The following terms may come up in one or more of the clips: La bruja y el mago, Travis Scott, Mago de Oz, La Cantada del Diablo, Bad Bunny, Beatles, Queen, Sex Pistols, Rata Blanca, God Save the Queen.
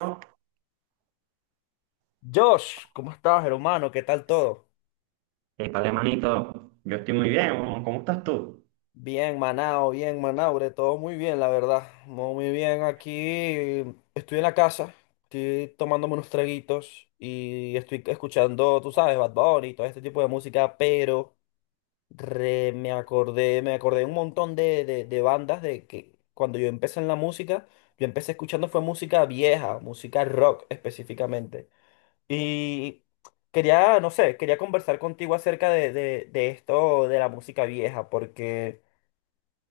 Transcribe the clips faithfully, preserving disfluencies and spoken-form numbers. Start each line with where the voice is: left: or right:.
right: Hey,
left: Josh, ¿cómo estás, hermano? ¿Qué tal todo?
right: vale, manito, yo estoy muy bien, ¿no? ¿Cómo estás tú?
left: Bien, Manao, bien, Manaure, todo muy bien, la verdad. Muy muy bien, aquí estoy en la casa, estoy tomándome unos traguitos y estoy escuchando, tú sabes, Bad Bunny y todo este tipo de música, pero re- me acordé, me acordé de un montón de, de, de bandas de que cuando yo empecé en la música, yo empecé escuchando fue música vieja, música rock específicamente. Y quería, no sé, quería conversar contigo acerca de, de- de esto de la música vieja, porque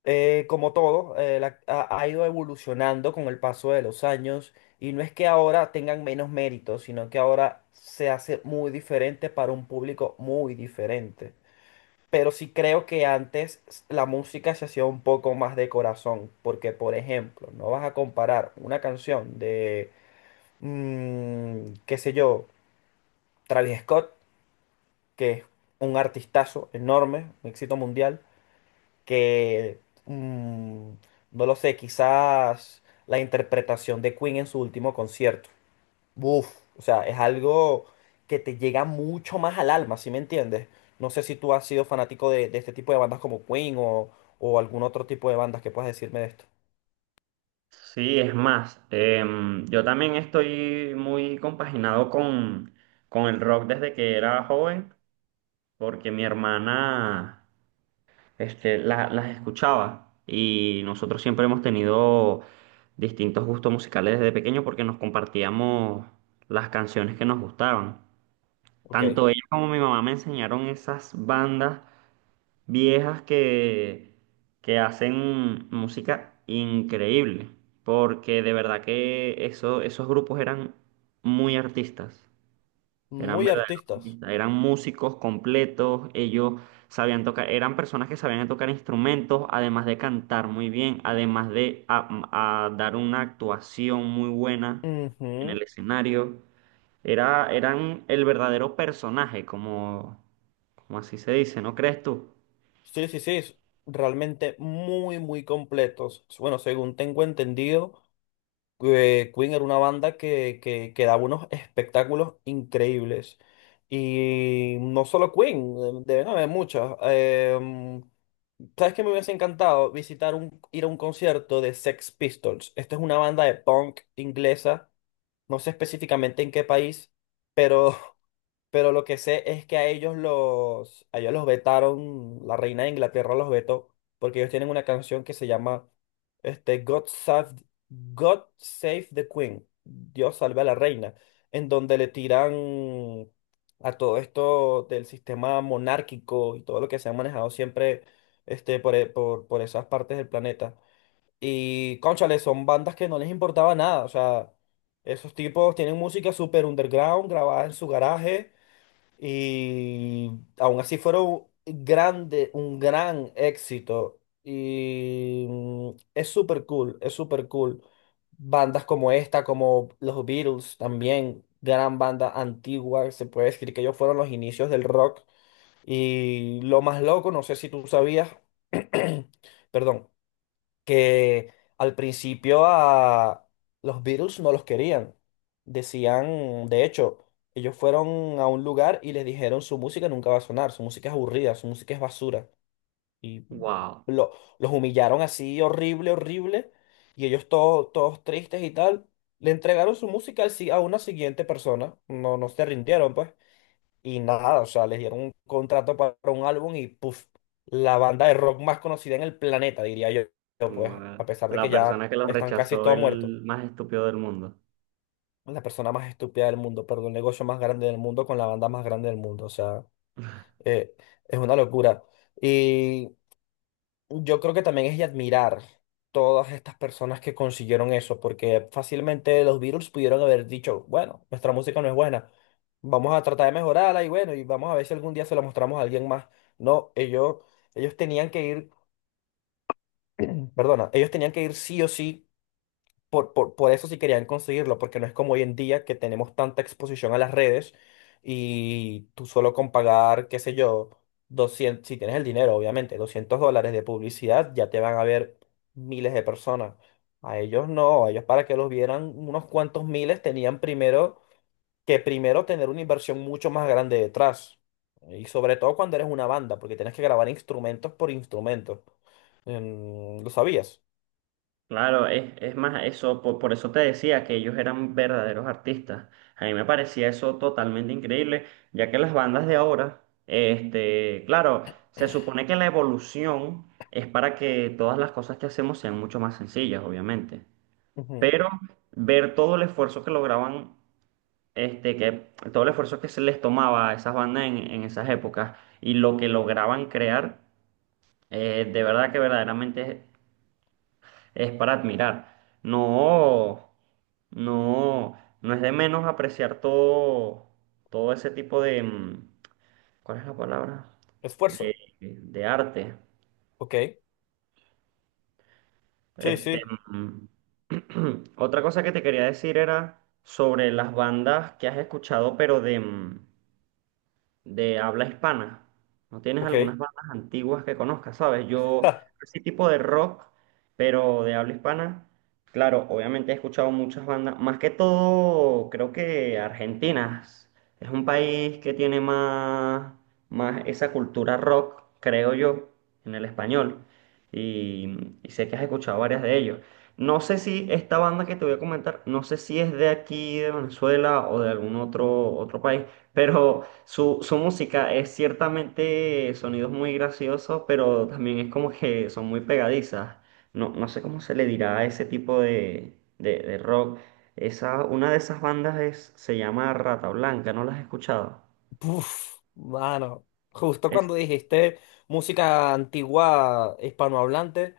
left: eh, como todo, eh, la- ha, ha ido evolucionando con el paso de los años y no es que ahora tengan menos méritos, sino que ahora se hace muy diferente para un público muy diferente. Pero sí creo que antes s- la música se hacía un poco más de corazón, porque por ejemplo, no vas a comparar una canción de, mm, qué sé yo, Travis Scott que es un artistazo enorme, un éxito mundial, que, mm, no lo sé, quizás la interpretación de Queen en su último concierto. Uf, o sea, es algo que te llega mucho más al alma, ¿sí me entiendes? No sé si tú has sido fanático de, de este tipo de bandas como Queen o, o algún otro tipo de bandas que puedas decirme de esto.
right: Sí, es más, em, yo también estoy muy compaginado con, con el rock desde que era joven, porque mi hermana este, la- las escuchaba y nosotros siempre hemos tenido distintos gustos musicales desde pequeño porque nos compartíamos las canciones que nos gustaban.
left: Ok.
right: Tanto ella como mi mamá me enseñaron esas bandas viejas que, que hacen música increíble, porque de verdad que eso- esos grupos eran muy artistas, eran
left: Muy
right: verdaderos
left: artistas.
right: artistas, eran músicos completos. Ellos sabían tocar, eran personas que sabían tocar instrumentos, además de cantar muy bien, además de a- a dar una actuación muy buena en
left: Ujú.
right: el escenario. Era, eran el verdadero personaje, como, como así se dice, ¿no crees tú?
left: Sí, sí, sí. es Realmente muy, muy completos. Bueno, según tengo entendido, que Queen era una banda que, que, que daba unos espectáculos increíbles. Y no solo Queen, eh, deben haber muchas. Eh, ¿sabes qué me hubiese encantado? Visitar un, ir a un concierto de Sex Pistols. Esta es una banda de punk inglesa, no sé específicamente en qué país, pero pero lo que sé es que a ellos los, a ellos los vetaron, la reina de Inglaterra los vetó, porque ellos tienen una canción que se llama este, God Save, God Save the Queen, Dios salve a la reina, en donde le tiran a todo esto del sistema monárquico y todo lo que se ha manejado siempre este, por, e- por, por esas partes del planeta. Y, cónchale, son bandas que no les importaba nada, o sea, esos tipos tienen música super underground, grabada en su garaje y aún así fueron grande, un gran éxito. Y mm, es súper cool, es súper cool. Bandas como esta, como los Beatles también, gran banda antigua, se puede decir que ellos fueron los inicios del rock. Y lo más loco, no sé si tú sabías, perdón, que al principio a los Beatles no los querían. Decían, de hecho, ellos fueron a un lugar y les dijeron su música nunca va a sonar, su música es aburrida, su música es basura. Y
right: Wow.
left: lo- los humillaron así horrible, horrible, y ellos todos, todos tristes y tal. Le entregaron su música al si- a una siguiente persona, no, no se rindieron, pues. Y nada, o sea, les dieron un contrato para un álbum y puff, la banda de rock más conocida en el planeta, diría yo, yo, pues,
right: Bueno,
left: a pesar de
right: la
left: que ya
right: persona que los
left: están casi
right: rechazó,
left: todos muertos.
right: el más estúpido del mundo.
left: La persona más estúpida del mundo, perdón, el negocio más grande del mundo con la banda más grande del mundo, o sea, eh, es una locura. Y yo creo que también es de admirar todas estas personas que consiguieron eso, porque fácilmente los Beatles pudieron haber dicho, bueno, nuestra música no es buena, vamos a tratar de mejorarla y bueno, y vamos a ver si algún día se la mostramos a alguien más. No, ellos, ellos tenían que ir, perdona, ellos tenían que ir sí o sí por, por, por eso sí querían conseguirlo, porque no es como hoy en día que tenemos tanta exposición a las redes y tú solo con pagar, qué sé yo, doscientos si tienes el dinero, obviamente, doscientos dólares de publicidad, ya te van a ver miles de personas. A ellos no, a ellos para que los vieran unos cuantos miles tenían primero que primero tener una inversión mucho más grande detrás. Y sobre todo cuando eres una banda, porque tienes que grabar instrumentos por instrumentos. Em, ¿lo sabías?
right: Claro, es, es más, eso, por, por eso te decía que ellos eran verdaderos artistas. A mí me parecía eso totalmente increíble, ya que las bandas de ahora, este, claro, se supone que la evolución es para que todas las cosas que hacemos sean mucho más sencillas, obviamente.
left: Ujú.
right: Pero ver todo el esfuerzo que lograban, este, que todo el esfuerzo que se les tomaba a esas bandas en, en esas épocas y lo que lograban crear. Eh, de verdad que verdaderamente es, es para admirar. No, no, no es de menos apreciar todo, todo ese tipo de, mm, ¿cuál es la palabra?
left: Esfuerzo,
right: De, de arte.
left: ¿ok? Sí,
right: Este,
left: sí,
right: mm, otra cosa que te quería decir era sobre las bandas que has escuchado, pero de, mm, de habla hispana. ¿No tienes
left: ok.
right: algunas bandas antiguas que conozcas, sabes? Yo,
left: Ja,
right: ese tipo de rock, pero de habla hispana, claro, obviamente he escuchado muchas bandas, más que todo, creo que argentinas. Es un país que tiene más, más esa cultura rock, creo yo, en el español. Y, y sé que has escuchado varias de ellos. No sé si esta banda que te voy a comentar, no sé si es de aquí, de Venezuela o de algún otro, otro país, pero su, su música es ciertamente sonidos muy graciosos, pero también es como que son muy pegadizas. No, no sé cómo se le dirá a ese tipo de, de, de rock. Esa, una de esas bandas es, se llama Rata Blanca, ¿no las has escuchado?
left: puf, mano, justo
right: Es
left: cuando dijiste música antigua hispanohablante,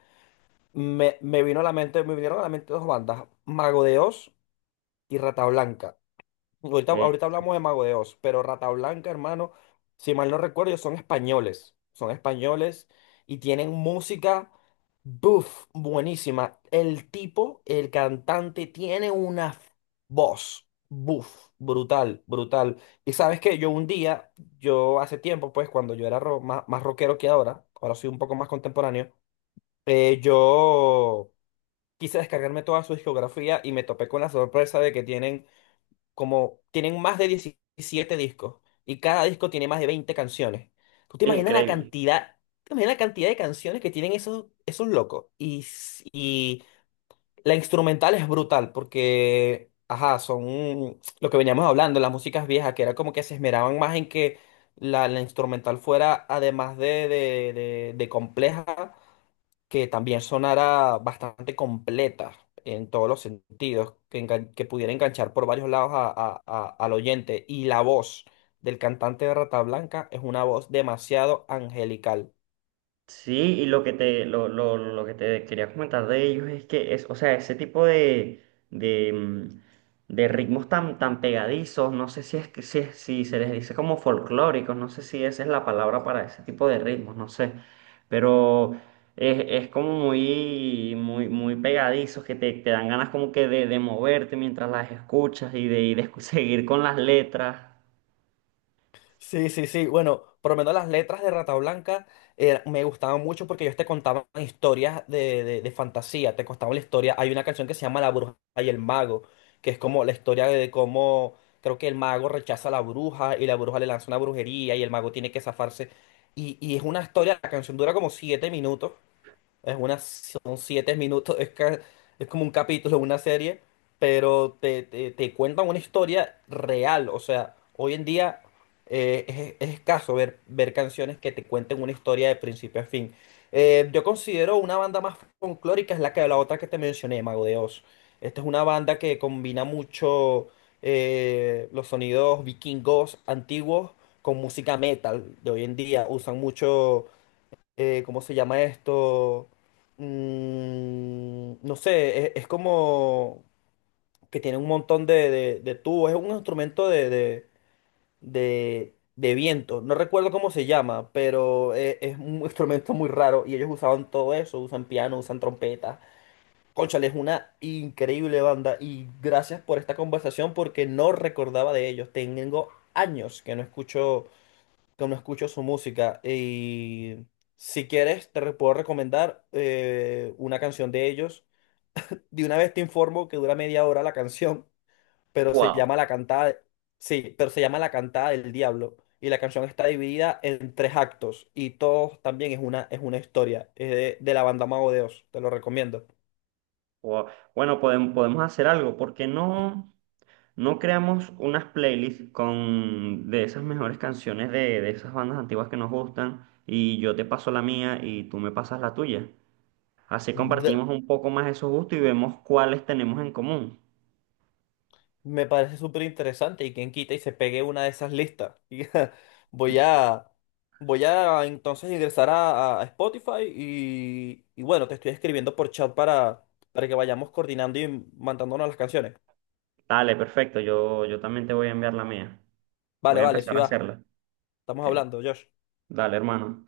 left: me, me vino a la mente, me vinieron a la mente dos bandas, Mago de Oz y Rata Blanca. Ahorita,
right: eh,
left: ahorita hablamos de Mago de Oz, pero Rata Blanca, hermano, si mal no recuerdo, ellos son españoles. Son españoles y tienen música, buf, buenísima. El tipo, el cantante, tiene una voz, buf, brutal, brutal. Y sabes que yo un día, yo hace tiempo, pues cuando yo era ro- más, más rockero que ahora, ahora soy un poco más contemporáneo, eh, yo quise descargarme toda su discografía y me topé con la sorpresa de que tienen como tienen más de diecisiete discos y cada disco tiene más de veinte canciones. ¿Tú te imaginas la
right: increíble.
left: cantidad, te imaginas la cantidad de canciones que tienen esos, esos locos? Y, s- y la instrumental es brutal porque, ajá, son lo que veníamos hablando, las músicas viejas, que era como que se esmeraban más en que la, la instrumental fuera, además de, de, de de compleja, que también sonara bastante completa en todos los sentidos, que, engan- que pudiera enganchar por varios lados a- a- a- al oyente. Y la voz del cantante de Rata Blanca es una voz demasiado angelical.
right: Sí, y lo que te, lo, lo, lo que te quería comentar de ellos es que es, o sea, ese tipo de, de, mm, de ritmos tan, tan pegadizos, no sé si es que si, es- si se les dice como folclóricos, no sé si esa es la palabra para ese tipo de ritmos, no sé. Pero es, es como muy, muy, muy pegadizos que te, te dan ganas como que de, de moverte mientras las escuchas y de, y de escu- seguir con las letras.
left: Sí, sí, sí. Bueno, por lo menos las letras de Rata Blanca eh, me gustaban mucho porque ellos te contaban historias de, de- de fantasía, te contaban la historia. Hay una canción que se llama La bruja y el mago, que es como la historia de cómo creo que el mago rechaza a la bruja y la bruja le lanza una brujería y el mago tiene que zafarse. Y, y es una historia, la canción dura como siete minutos, es una, son siete minutos, es, ca- es como un capítulo de una serie, pero te, te, te cuentan una historia real. O sea, hoy en día eh, es, es escaso ver, ver canciones que te cuenten una historia de principio a fin. Eh, yo considero una banda más folclórica es la que la otra que te mencioné, Mago de Oz. Esta es una banda que combina mucho eh, los sonidos vikingos antiguos con música metal de hoy en día. Usan mucho eh, ¿cómo se llama esto? Mm, no sé, es, es como que tiene un montón de, de, de tubos, es un instrumento de, de, de, de viento, no recuerdo cómo se llama, pero e- es, un instrumento muy raro y ellos usaban todo eso, usan piano, usan trompetas. Cónchale, es una increíble banda y gracias por esta conversación porque no recordaba de ellos, tengo años que no escucho que no escucho su música. Y si quieres, te re- puedo recomendar eh, una canción de ellos. De una vez te informo que dura media hora la canción, pero se
right: Wow.
left: llama La Cantada. de- Sí, pero se llama La Cantada del Diablo. Y la canción está dividida en tres actos. Y todos también es una, es una historia. Es de, de la banda Mago de Oz. Te lo recomiendo.
right: Bueno, podemos, podemos hacer algo, ¿por qué no? No creamos unas playlists con de esas mejores canciones de, de esas bandas antiguas que nos gustan y yo te paso la mía y tú me pasas la tuya. Así compartimos un poco más esos gustos y vemos cuáles tenemos en común.
left: Me parece súper interesante y quien quita y se pegue una de esas listas. Y ja, voy a, voy a entonces ingresar a, a Spotify y, y bueno, te estoy escribiendo por chat para, para que vayamos coordinando y mandándonos las canciones.
right: Dale, perfecto. Yo, yo también te voy a enviar la mía. Voy
left: Vale,
right: a
left: vale, sí
right: empezar a
left: va.
right: hacerla.
left: Estamos
right: Ok.
left: hablando, Josh.
right: Dale, hermano.